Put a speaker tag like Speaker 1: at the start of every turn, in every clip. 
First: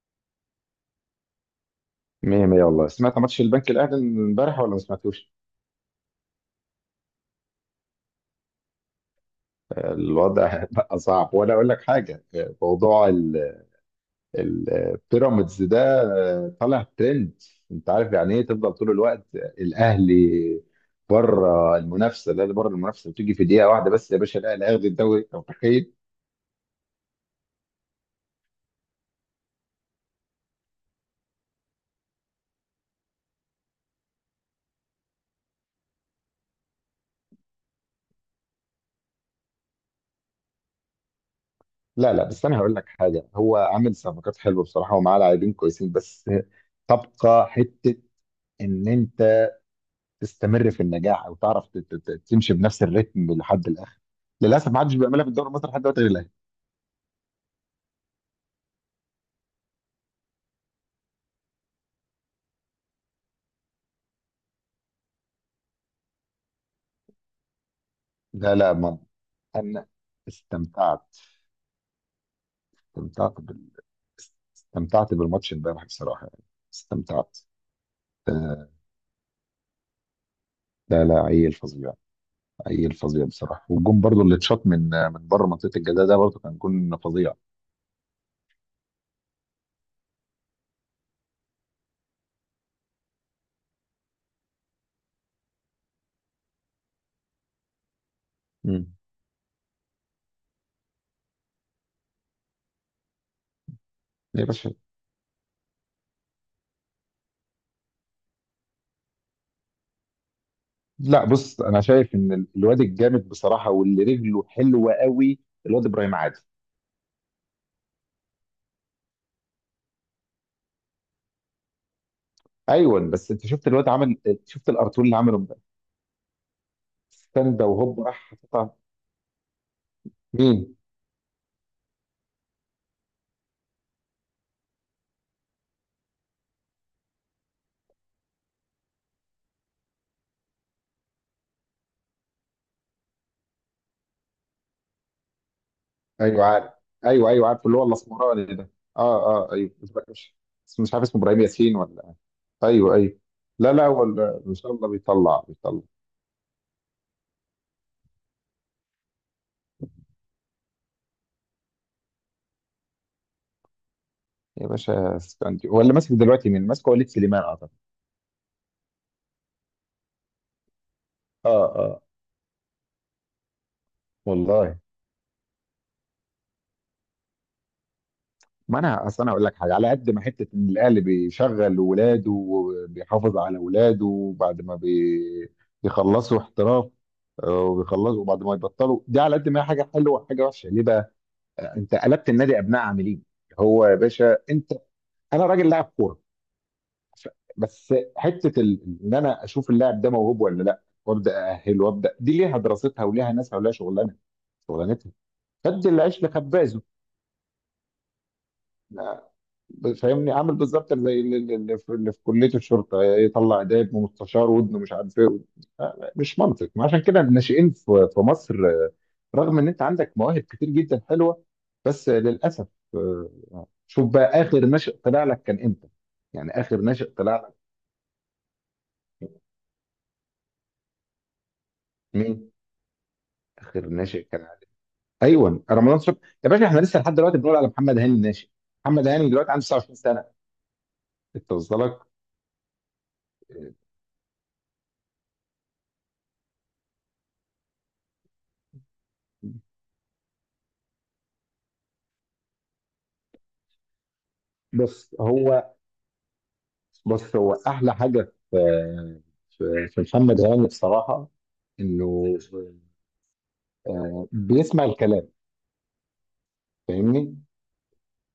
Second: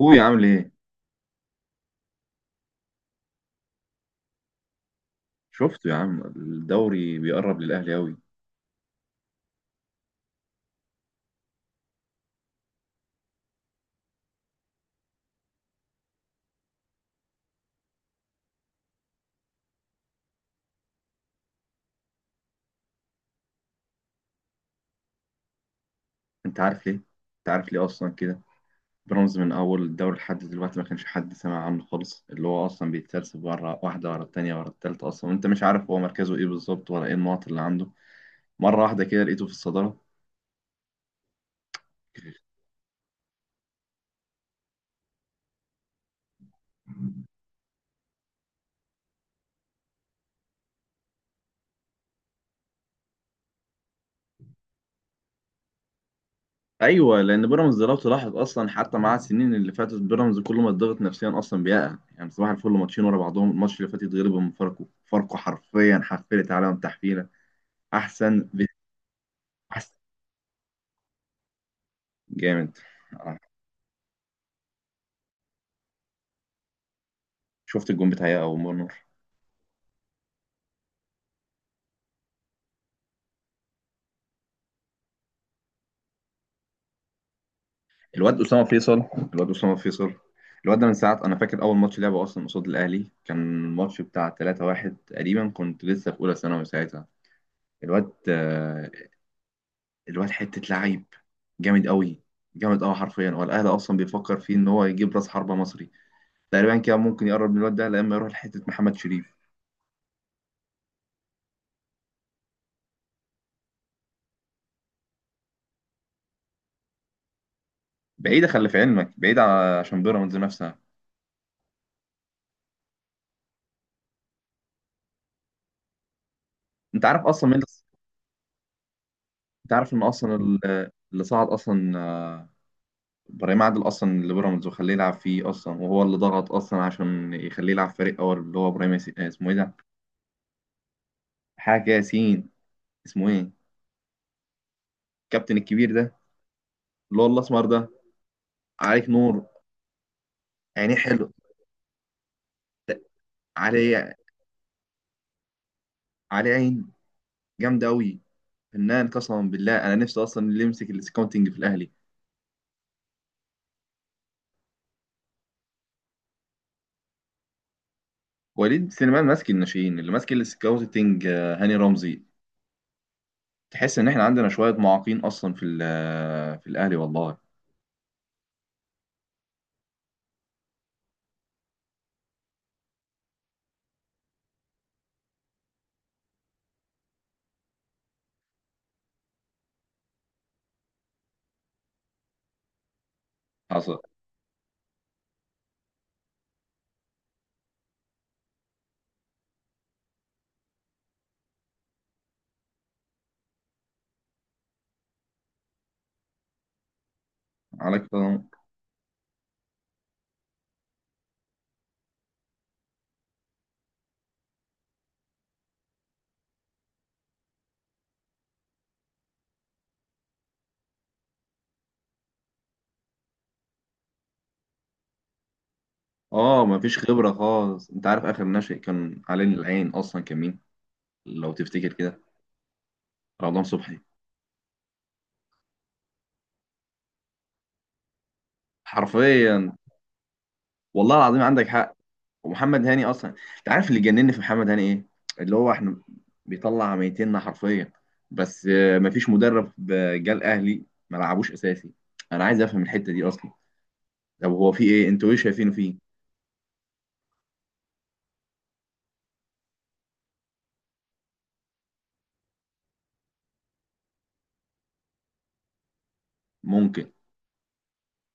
Speaker 1: هو عامل ايه؟
Speaker 2: مية مية والله، سمعت ماتش البنك الأهلي امبارح ولا ما سمعتوش؟
Speaker 1: شفته يا عم، الدوري بيقرب للاهلي قوي.
Speaker 2: الوضع بقى صعب، وأنا أقول لك حاجة. موضوع البيراميدز ده طالع ترند. أنت عارف يعني إيه تفضل طول الوقت الأهلي بره المنافسة؟ الأهلي بره المنافسة، بتيجي في دقيقة واحدة بس. يا باشا الأهلي هياخد الدوري، أنت متخيل؟
Speaker 1: انت عارف ليه، انت عارف ليه اصلا كده؟ بيراميدز من اول الدوري لحد دلوقتي ما كانش حد سمع عنه خالص، اللي هو اصلا بيتسلسل ورا واحده ورا التانيه ورا التالته اصلا، وانت مش عارف هو مركزه ايه بالظبط ولا ايه النقط اللي عنده. مره واحده كده لقيته في الصداره.
Speaker 2: لا، لا، بس أنا هقول لك حاجة. هو عامل صفقات حلوة بصراحة، ومعاه لاعبين كويسين، بس تبقى حتة إن أنت تستمر في النجاح أو تعرف تمشي بنفس الريتم لحد الآخر. للاسف ما حدش بيعملها في الدوري المصري لحد دلوقتي غير الاهلي.
Speaker 1: ايوه، لان بيراميدز لو تلاحظ اصلا حتى مع السنين اللي فاتت، بيراميدز كل ما اتضغط نفسيا اصلا بيقع. يعني صباح الفل ماتشين ورا بعضهم، الماتش اللي فات يتغلب من فاركو. فاركو حرفيا حفلت عليهم تحفيله. احسن.
Speaker 2: لا، لا، ما انا استمتعت.
Speaker 1: جامد.
Speaker 2: استمتعت
Speaker 1: آه.
Speaker 2: بال... استمتعت بالماتش امبارح بصراحه، يعني استمتعت.
Speaker 1: شفت الجون بتاعي او
Speaker 2: آه،
Speaker 1: مرمر؟
Speaker 2: لا، لا، عيل فظيع، عيل فظيع بصراحه. والجون برضو اللي اتشاط من بره منطقه الجزاء ده، برضو كان جون فظيع.
Speaker 1: الواد اسامه فيصل، الواد اسامه فيصل. الواد ده من ساعه، انا فاكر اول ماتش لعبه اصلا قصاد الاهلي، كان الماتش بتاع 3-1 تقريبا. كنت لسه في اولى ثانوي ساعتها. الواد
Speaker 2: مم.
Speaker 1: الواد حته لعيب جامد قوي. جامد قوي حرفيا. هو الاهلي اصلا بيفكر
Speaker 2: يا
Speaker 1: فيه ان
Speaker 2: باشا،
Speaker 1: هو يجيب راس حربه مصري. تقريبا كده ممكن يقرب من الواد ده لما يروح لحته محمد شريف.
Speaker 2: لا، بص انا شايف ان الواد الجامد بصراحه واللي رجله حلوه قوي، الواد ابراهيم عادل.
Speaker 1: بعيده، خلي في علمك بعيده، عشان بيراميدز نفسها.
Speaker 2: ايوه، بس انت شفت الارتول اللي عمله امبارح.
Speaker 1: انت عارف اصلا مين؟
Speaker 2: ستاندا وهوب راح حطها.
Speaker 1: انت عارف ان اصلا
Speaker 2: مين؟
Speaker 1: اللي صعد اصلا، آه، ابراهيم عادل اصلا اللي بيراميدز وخليه يلعب فيه اصلا، وهو اللي ضغط اصلا عشان يخليه يلعب فريق اول، اللي هو ابراهيم ياسين. اسمه ايه ده؟ حاجه ياسين. اسمه ايه؟ الكابتن الكبير ده،
Speaker 2: ايوه، عارف.
Speaker 1: اللي هو
Speaker 2: ايوه، ايوه،
Speaker 1: الاسمر
Speaker 2: عارف اللي هو
Speaker 1: ده.
Speaker 2: الاسمراني ده.
Speaker 1: عليك
Speaker 2: اه،
Speaker 1: نور.
Speaker 2: اه، ايوه، بس مش
Speaker 1: عينيه
Speaker 2: عارف اسمه
Speaker 1: حلو.
Speaker 2: ابراهيم ياسين ولا إيه. ايوه، ايوه. لا، لا، هو
Speaker 1: عليه.
Speaker 2: ان شاء الله بيطلع، بيطلع.
Speaker 1: عليه عين جامده قوي. فنان قسما بالله. انا نفسي اصلا اللي يمسك السكاوتنج في الاهلي.
Speaker 2: يا باشا استنتي، هو اللي ماسك دلوقتي مين؟ ماسك وليد سليمان اعتقد.
Speaker 1: وليد سليمان ماسك الناشئين، اللي ماسك السكاوتنج
Speaker 2: اه،
Speaker 1: هاني
Speaker 2: اه،
Speaker 1: رمزي. تحس ان احنا عندنا شويه
Speaker 2: والله.
Speaker 1: معاقين اصلا في في الاهلي والله.
Speaker 2: ما انا اصل انا اقول لك حاجه، على قد ما حته ان الاهل بيشغل ولاده وبيحافظ على ولاده بعد ما بيخلصوا احتراف. وبيخلصوا وبعد ما يبطلوا دي، على قد ما هي حاجه حلوه، حاجه وحشه ليه بقى. انت قلبت النادي ابناء عاملين. هو يا
Speaker 1: حصل.
Speaker 2: باشا انت انا راجل لاعب كوره. ف- بس حته ان انا اشوف اللاعب ده موهوب ولا لا. وابدا ااهله وابدا، دي ليها دراستها وليها ناسها وليها شغلانتها. خد العيش لخبازه.
Speaker 1: عليك.
Speaker 2: فاهمني، عامل بالظبط زي اللي في كليه الشرطه، يطلع ده يبقى مستشار وابنه مش عارف ايه. مش منطق. ما عشان كده الناشئين في مصر، رغم ان انت عندك مواهب كتير جدا حلوه، بس للاسف شوف بقى اخر ناشئ طلع لك كان امتى؟ يعني
Speaker 1: اه
Speaker 2: اخر
Speaker 1: مفيش
Speaker 2: ناشئ
Speaker 1: خبرة
Speaker 2: طلع لك
Speaker 1: خالص. انت عارف اخر ناشئ كان علينا العين اصلا كان مين؟ لو تفتكر كده.
Speaker 2: مين؟
Speaker 1: رمضان
Speaker 2: اخر
Speaker 1: صبحي.
Speaker 2: ناشئ كان؟ ايوه، رمضان صبحي. يا باشا احنا لسه لحد دلوقتي بنقول على محمد هاني الناشئ. محمد هاني دلوقتي عنده
Speaker 1: حرفيا.
Speaker 2: 29 سنه.
Speaker 1: والله العظيم
Speaker 2: انت
Speaker 1: عندك حق.
Speaker 2: وصلك؟
Speaker 1: ومحمد هاني اصلا، انت عارف اللي جنني في محمد هاني ايه؟ اللي هو احنا بيطلع ميتيننا حرفيا. بس مفيش مدرب. جه الاهلي ما لعبوش اساسي. انا عايز افهم الحتة دي اصلا. طب هو في ايه؟
Speaker 2: بص
Speaker 1: انتوا ايه
Speaker 2: هو
Speaker 1: شايفينه فيه؟
Speaker 2: بص هو احلى حاجه في محمد هاني بصراحه، انه بيسمع الكلام.
Speaker 1: ممكن.
Speaker 2: فاهمني،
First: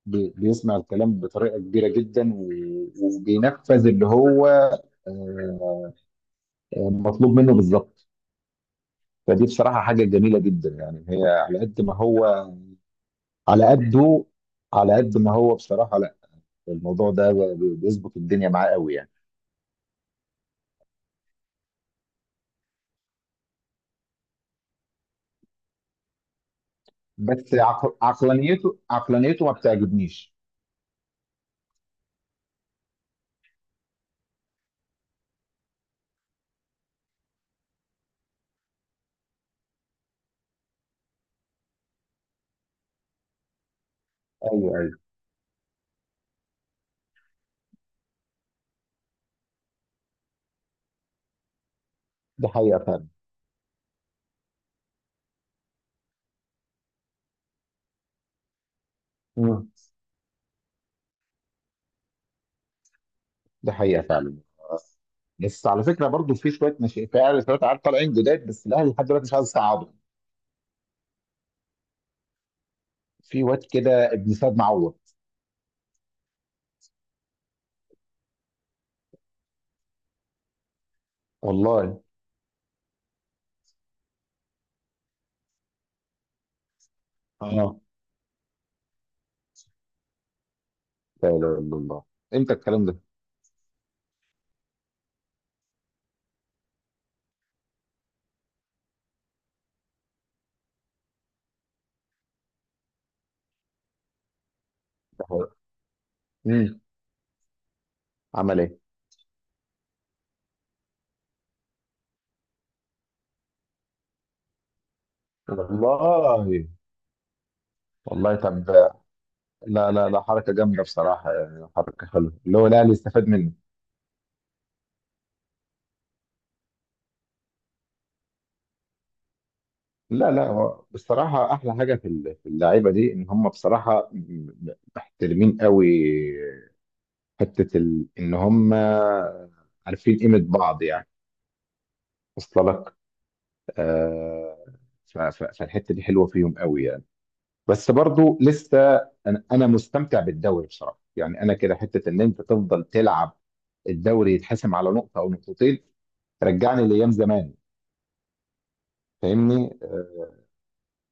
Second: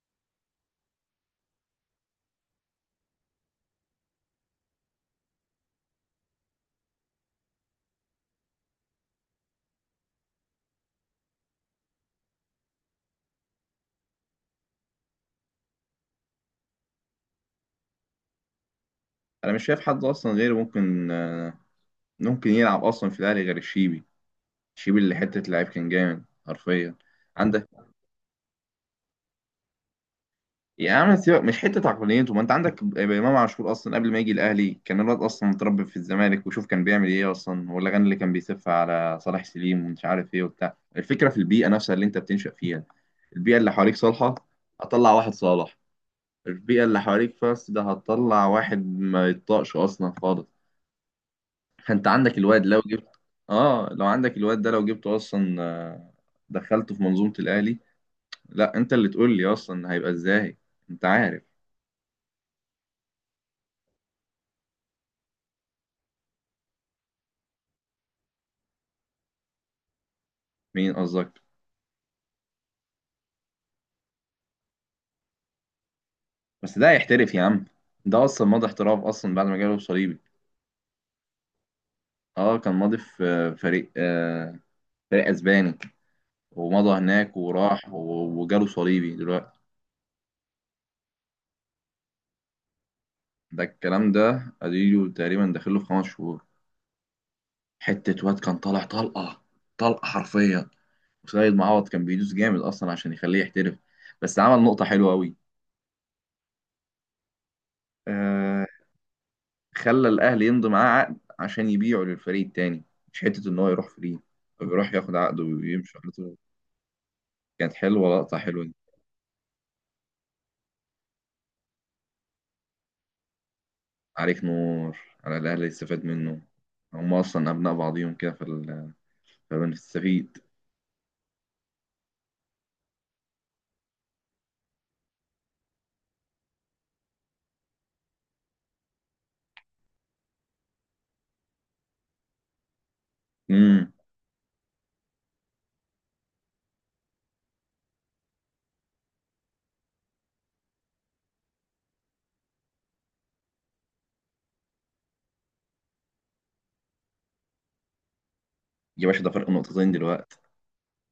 Speaker 2: بيسمع الكلام بطريقه كبيره جدا، وبينفذ اللي هو آه، مطلوب منه بالظبط. فدي بصراحه حاجه جميله جدا، يعني هي على قده، على قد ما هو بصراحه. لا، الموضوع ده بيظبط الدنيا معاه قوي يعني.
Speaker 1: انا مش شايف حد اصلا غيره ممكن، ممكن يلعب اصلا في الاهلي غير الشيبي. شيب اللي حته لعيب كان جامد حرفيا.
Speaker 2: بس
Speaker 1: عندك.
Speaker 2: عقلانيته ما بتعجبنيش.
Speaker 1: يا عم سيبك، مش حته عقلانيته. ما انت عندك امام عاشور اصلا قبل ما يجي الاهلي، كان الواد اصلا متربي في الزمالك وشوف كان بيعمل ايه اصلا، والاغاني اللي كان بيسف على صلاح سليم ومش عارف ايه وبتاع. الفكره في البيئه نفسها اللي انت بتنشأ فيها. البيئه اللي حواليك صالحه،
Speaker 2: ايوه، ايوه،
Speaker 1: هتطلع واحد صالح. البيئه اللي حواليك فاست ده، هتطلع واحد ما يطاقش اصلا خالص. فانت عندك
Speaker 2: دي
Speaker 1: الواد
Speaker 2: حقيقه
Speaker 1: لو جبت.
Speaker 2: فعلا.
Speaker 1: اه لو عندك الواد ده لو جبته اصلا، دخلته في منظومه الاهلي. لا انت اللي تقول لي
Speaker 2: مم.
Speaker 1: اصلا هيبقى ازاي. انت عارف.
Speaker 2: ده حقيقة فعلا. بس على فكرة برضو، في شوية ناشئين في أهلي. شوية عيال طالعين جداد، بس الأهلي لحد دلوقتي مش عايز يصعدهم.
Speaker 1: مين قصدك؟
Speaker 2: في واد كده ابن سيد معوض.
Speaker 1: بس ده هيحترف يا عم. ده اصلا ماضي احتراف اصلا بعد ما جاله صليبي.
Speaker 2: والله.
Speaker 1: اه كان ماضي في فريق، آه فريق اسباني، ومضى هناك
Speaker 2: اه،
Speaker 1: وراح وجاله صليبي دلوقتي.
Speaker 2: لا إله إلا الله. امتى الكلام ده؟
Speaker 1: ده الكلام ده اديله تقريبا داخله في خمس شهور. حتة واد كان طالع طلقة. طلقة حرفيا. وسيد معوض كان بيدوس جامد اصلا عشان يخليه يحترف. بس عمل نقطة حلوة قوي.
Speaker 2: امم عمل ايه؟
Speaker 1: خلى الاهلي يمضي معاه عقد عشان يبيعه للفريق التاني، مش حته ان هو يروح فري. طب يروح ياخد عقده ويمشي على طول.
Speaker 2: والله.
Speaker 1: كانت حلوه،
Speaker 2: والله
Speaker 1: لقطه حلوه
Speaker 2: طب.
Speaker 1: دي.
Speaker 2: لا، لا، لا، حركة جامدة بصراحة، يعني حركة حلوة اللي هو الأهلي استفاد منه.
Speaker 1: عليك نور. على الاهلي يستفاد منه. هم اصلا ابناء بعضيهم كده في
Speaker 2: لا،
Speaker 1: فبنستفيد.
Speaker 2: لا، هو بصراحة أحلى حاجة في اللعيبة دي، إن هم بصراحة محترمين قوي. حته ان هم عارفين قيمه بعض يعني. وصل لك؟
Speaker 1: امم.
Speaker 2: آه فالحته دي حلوه فيهم قوي يعني. بس برضو لسه انا مستمتع بالدوري بصراحه يعني. انا كده حته ان انت تفضل تلعب، الدوري يتحسم على نقطه او نقطتين، رجعني لايام زمان.
Speaker 1: يا باشا ده فرق
Speaker 2: فاهمني؟
Speaker 1: نقطتين دلوقتي.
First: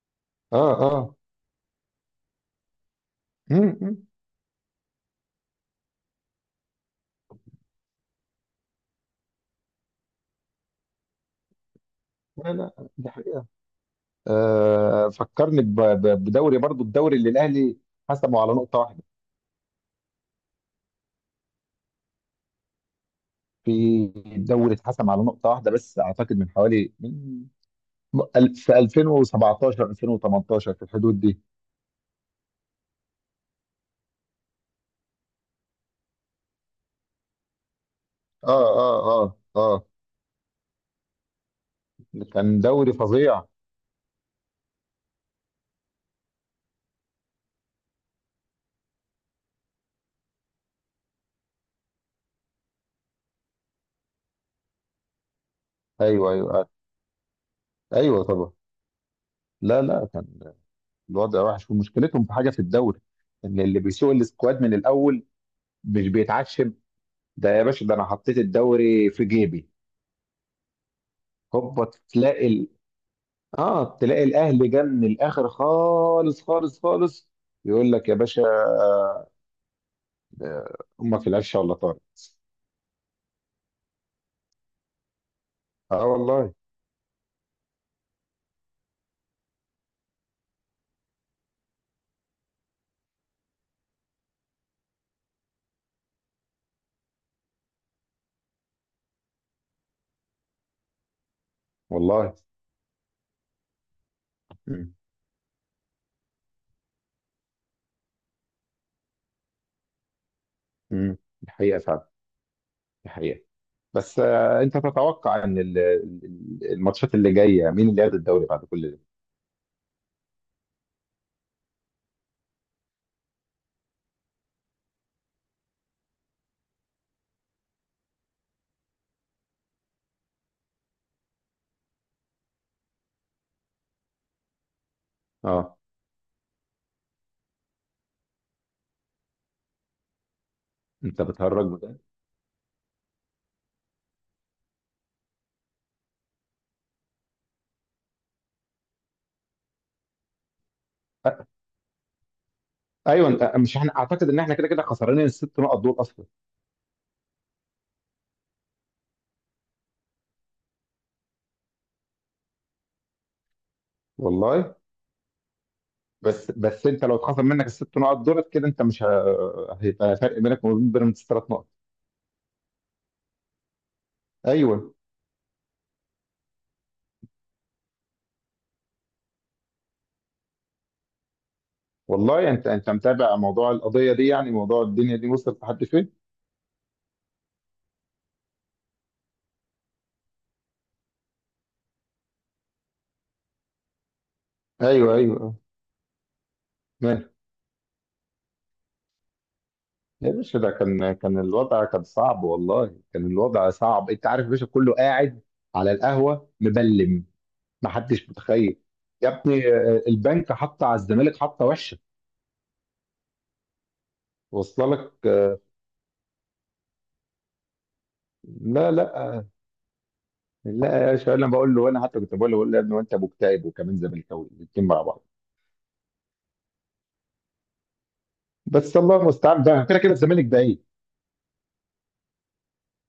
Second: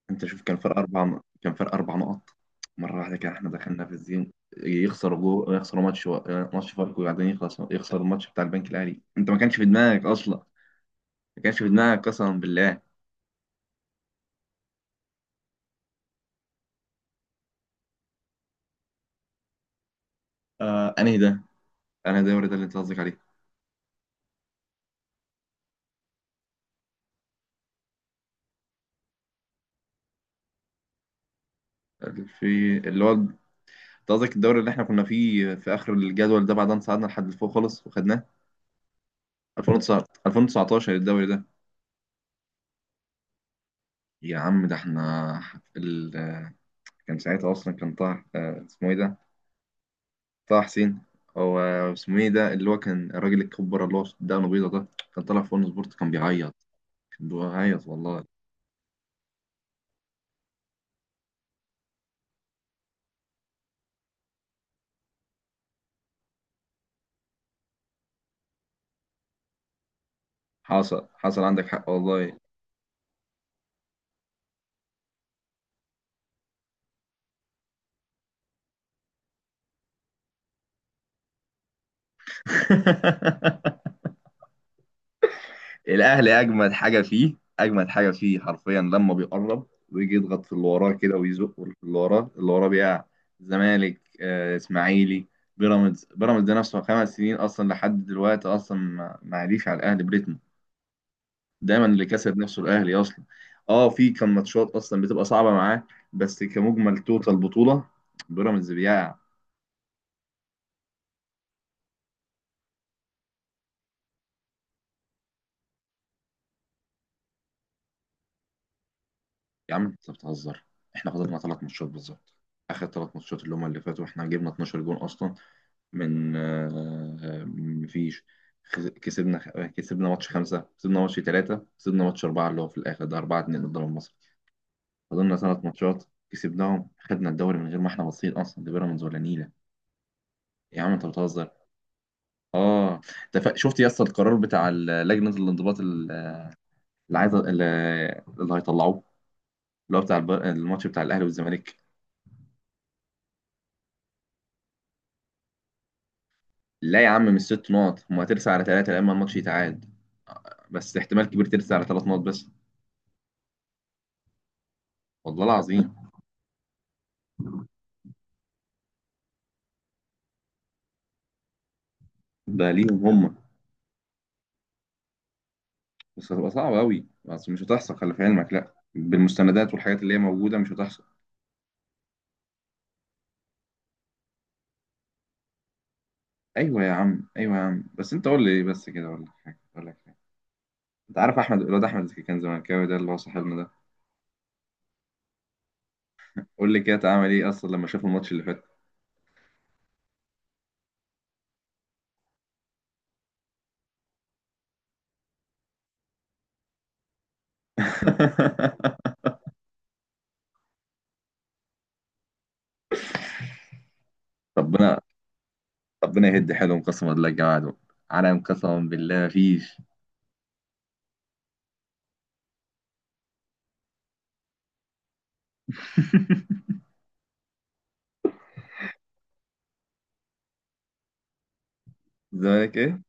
Speaker 1: انت شوف كان
Speaker 2: اه،
Speaker 1: فرق
Speaker 2: اه، آه.
Speaker 1: كان فرق اربع نقط. مره واحده كده احنا
Speaker 2: مم،
Speaker 1: دخلنا في
Speaker 2: مم.
Speaker 1: الزين. يخسروا جو، يخسروا ماتش و... ماتش فاركو، وبعدين يخلص يخسر الماتش بتاع البنك الاهلي. انت ما كانش في دماغك اصلا، ما كانش في دماغك قسما
Speaker 2: لا،
Speaker 1: بالله.
Speaker 2: لا، دي حقيقة. فكرني بدوري برضو، الدوري اللي الاهلي حسمه على نقطة واحدة.
Speaker 1: آه انهي ده؟ انا الدوري ده اللي انت قصدك عليه؟
Speaker 2: في الدوري اتحسم على نقطة واحدة بس، أعتقد من حوالي من في 2017، 2018، في الحدود دي.
Speaker 1: في اللي هو، انت قصدك الدوري اللي احنا كنا فيه في اخر الجدول ده، بعد ما صعدنا لحد لفوق خالص وخدناه؟
Speaker 2: اه، اه، اه، اه،
Speaker 1: 2019. 2019 الدوري ده.
Speaker 2: كان دوري فظيع.
Speaker 1: يا عم ده احنا ال... كان ساعتها اصلا كان طه، اسمه ايه ده؟ طه حسين. هو اسمه ايه ده، اللي هو كان الراجل الكبره اللي هو دقنه بيضه ده؟ كان طالع في اون سبورت كان
Speaker 2: ايوه، ايوه،
Speaker 1: بيعيط.
Speaker 2: آه.
Speaker 1: كان بيعيط
Speaker 2: ايوه
Speaker 1: والله.
Speaker 2: طبعا. لا، لا، كان الوضع وحش. ومشكلتهم في حاجة في الدوري، إن اللي بيسوق السكواد من الأول مش بيتعشم. ده يا باشا، ده أنا حطيت الدوري في جيبي.
Speaker 1: حصل، حصل عندك
Speaker 2: هوبا
Speaker 1: حق والله.
Speaker 2: تلاقي ال... اه تلاقي الأهلي جه من الآخر، خالص خالص خالص. يقول لك يا باشا، ده امك القشه ولا طارق. اه،
Speaker 1: الاهلي
Speaker 2: والله.
Speaker 1: اجمد حاجه فيه، اجمد حاجه فيه حرفيا، لما بيقرب ويجي يضغط في اللي وراه كده، ويزق في اللي وراه، اللي وراه بيقع. زمالك، اسماعيلي. بيراميدز، بيراميدز ده نفسه خمس سنين اصلا لحد دلوقتي اصلا ما ما عاديش على الاهلي بريتم. دايما اللي
Speaker 2: والله.
Speaker 1: كسب نفسه الاهلي اصلا. اه في كان ماتشات
Speaker 2: امم
Speaker 1: اصلا بتبقى صعبه معاه، بس كمجمل توتال بطوله بيراميدز بيقع.
Speaker 2: دي حقيقه فعلا، دي حقيقه. بس انت تتوقع ان الماتشات اللي جايه، مين اللي ياخد الدوري بعد كل ده؟
Speaker 1: يا عم انت بتهزر. احنا خسرنا ثلاث ماتشات بالظبط. اخر ثلاث ماتشات اللي هم اللي فاتوا، احنا جبنا 12 جون اصلا. من مفيش. كسبنا. كسبنا ماتش خمسة، كسبنا ماتش ثلاثة، كسبنا ماتش أربعة اللي هو في الآخر ده، أربعة اتنين قدام مصر. فضلنا ثلاث
Speaker 2: اه،
Speaker 1: ماتشات، كسبناهم، خدنا الدوري من غير ما احنا باصين أصلا لبيراميدز ولا نيلة. يا عم أنت
Speaker 2: انت
Speaker 1: بتهزر.
Speaker 2: بتهرج من ده.
Speaker 1: آه. ده شفت يا اسطى القرار بتاع لجنة الانضباط اللي عايزة، اللي، اللي هيطلعوه، اللي هو بتاع الماتش بتاع الأهلي
Speaker 2: آه،
Speaker 1: والزمالك.
Speaker 2: ايوه، انت مش، احنا اعتقد ان احنا كده كده خسرانين الست نقط دول اصلا.
Speaker 1: لا يا عم مش ست نقط، هما هترسى على ثلاثة لما الماتش يتعاد. بس احتمال كبير ترسى على ثلاث نقط بس.
Speaker 2: والله،
Speaker 1: والله العظيم.
Speaker 2: بس انت لو اتخصم منك الست نقط دول كده، انت مش ه- هيبقى فرق بينك وبين بيراميدز ثلاث نقط.
Speaker 1: ده ليهم هم.
Speaker 2: ايوه،
Speaker 1: بس هتبقى صعبة أوي، بس مش هتحصل. خلي في علمك، لأ بالمستندات والحاجات اللي هي موجودة مش هتحصل.
Speaker 2: والله. انت متابع موضوع القضيه دي، يعني موضوع الدنيا دي وصلت لحد فين؟
Speaker 1: أيوة يا عم، أيوة يا عم. بس أنت قول لي إيه بس كده. أقول لك حاجة، أقول لك حاجة. أنت عارف أحمد، الواد أحمد اللي كان زملكاوي ده، اللي هو صاحبنا ده.
Speaker 2: ايوه، ايوه،
Speaker 1: قول لي كده
Speaker 2: آه.
Speaker 1: اتعمل إيه أصلا لما شاف الماتش اللي فات؟
Speaker 2: يا باشا، ده كان الوضع كان صعب. والله كان الوضع صعب. انت عارف يا باشا، كله قاعد على القهوه مبلم. ما حدش متخيل. يا ابني البنك حط على الزمالك حطه وحشه. وصل
Speaker 1: ربنا،
Speaker 2: لك؟
Speaker 1: ربنا يهد حيلهم قسما بالله. يا جماعة دول عالم قسما
Speaker 2: لا،
Speaker 1: بالله،
Speaker 2: لا،
Speaker 1: مفيش.
Speaker 2: لا، يا باشا. انا بقول له، انا حتى كنت بقول له يا ابني وانت مكتئب وكمان زملكاوي، الاثنين مع بعض. بس الله المستعان بقى. كده كده الزمالك بعيد.
Speaker 1: الزمالك إيه؟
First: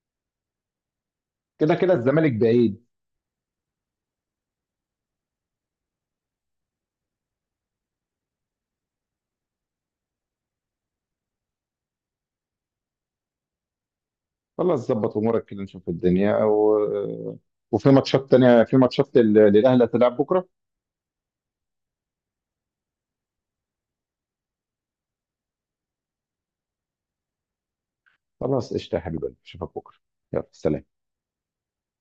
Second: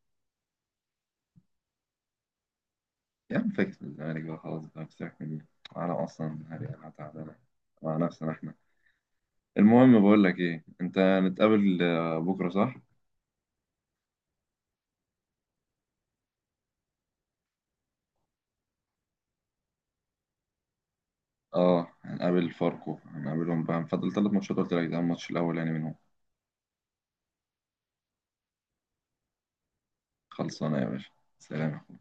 Speaker 2: كده كده الزمالك بعيد.
Speaker 1: يا عم فاكس من الزمالك بقى، خلاص بقى بسيبك مني. عالم أصلا هذه، أنا تعبانة مع نفسنا إحنا. المهم، بقول لك ايه، انت هنتقابل بكره صح؟
Speaker 2: خلاص، ظبط امورك كده نشوف الدنيا، وفي ماتشات تانيه، في ماتشات للاهلي هتلعب بكره.
Speaker 1: اه هنقابل فاركو، هنقابلهم بقى، هنفضل ثلاث ماتشات قلت لك، ده الماتش الاول يعني منهم.
Speaker 2: خلاص، قشطة يا حبيبي، اشوفك بكرة. يلا
Speaker 1: خلصانه يا
Speaker 2: سلام.
Speaker 1: باشا. سلام.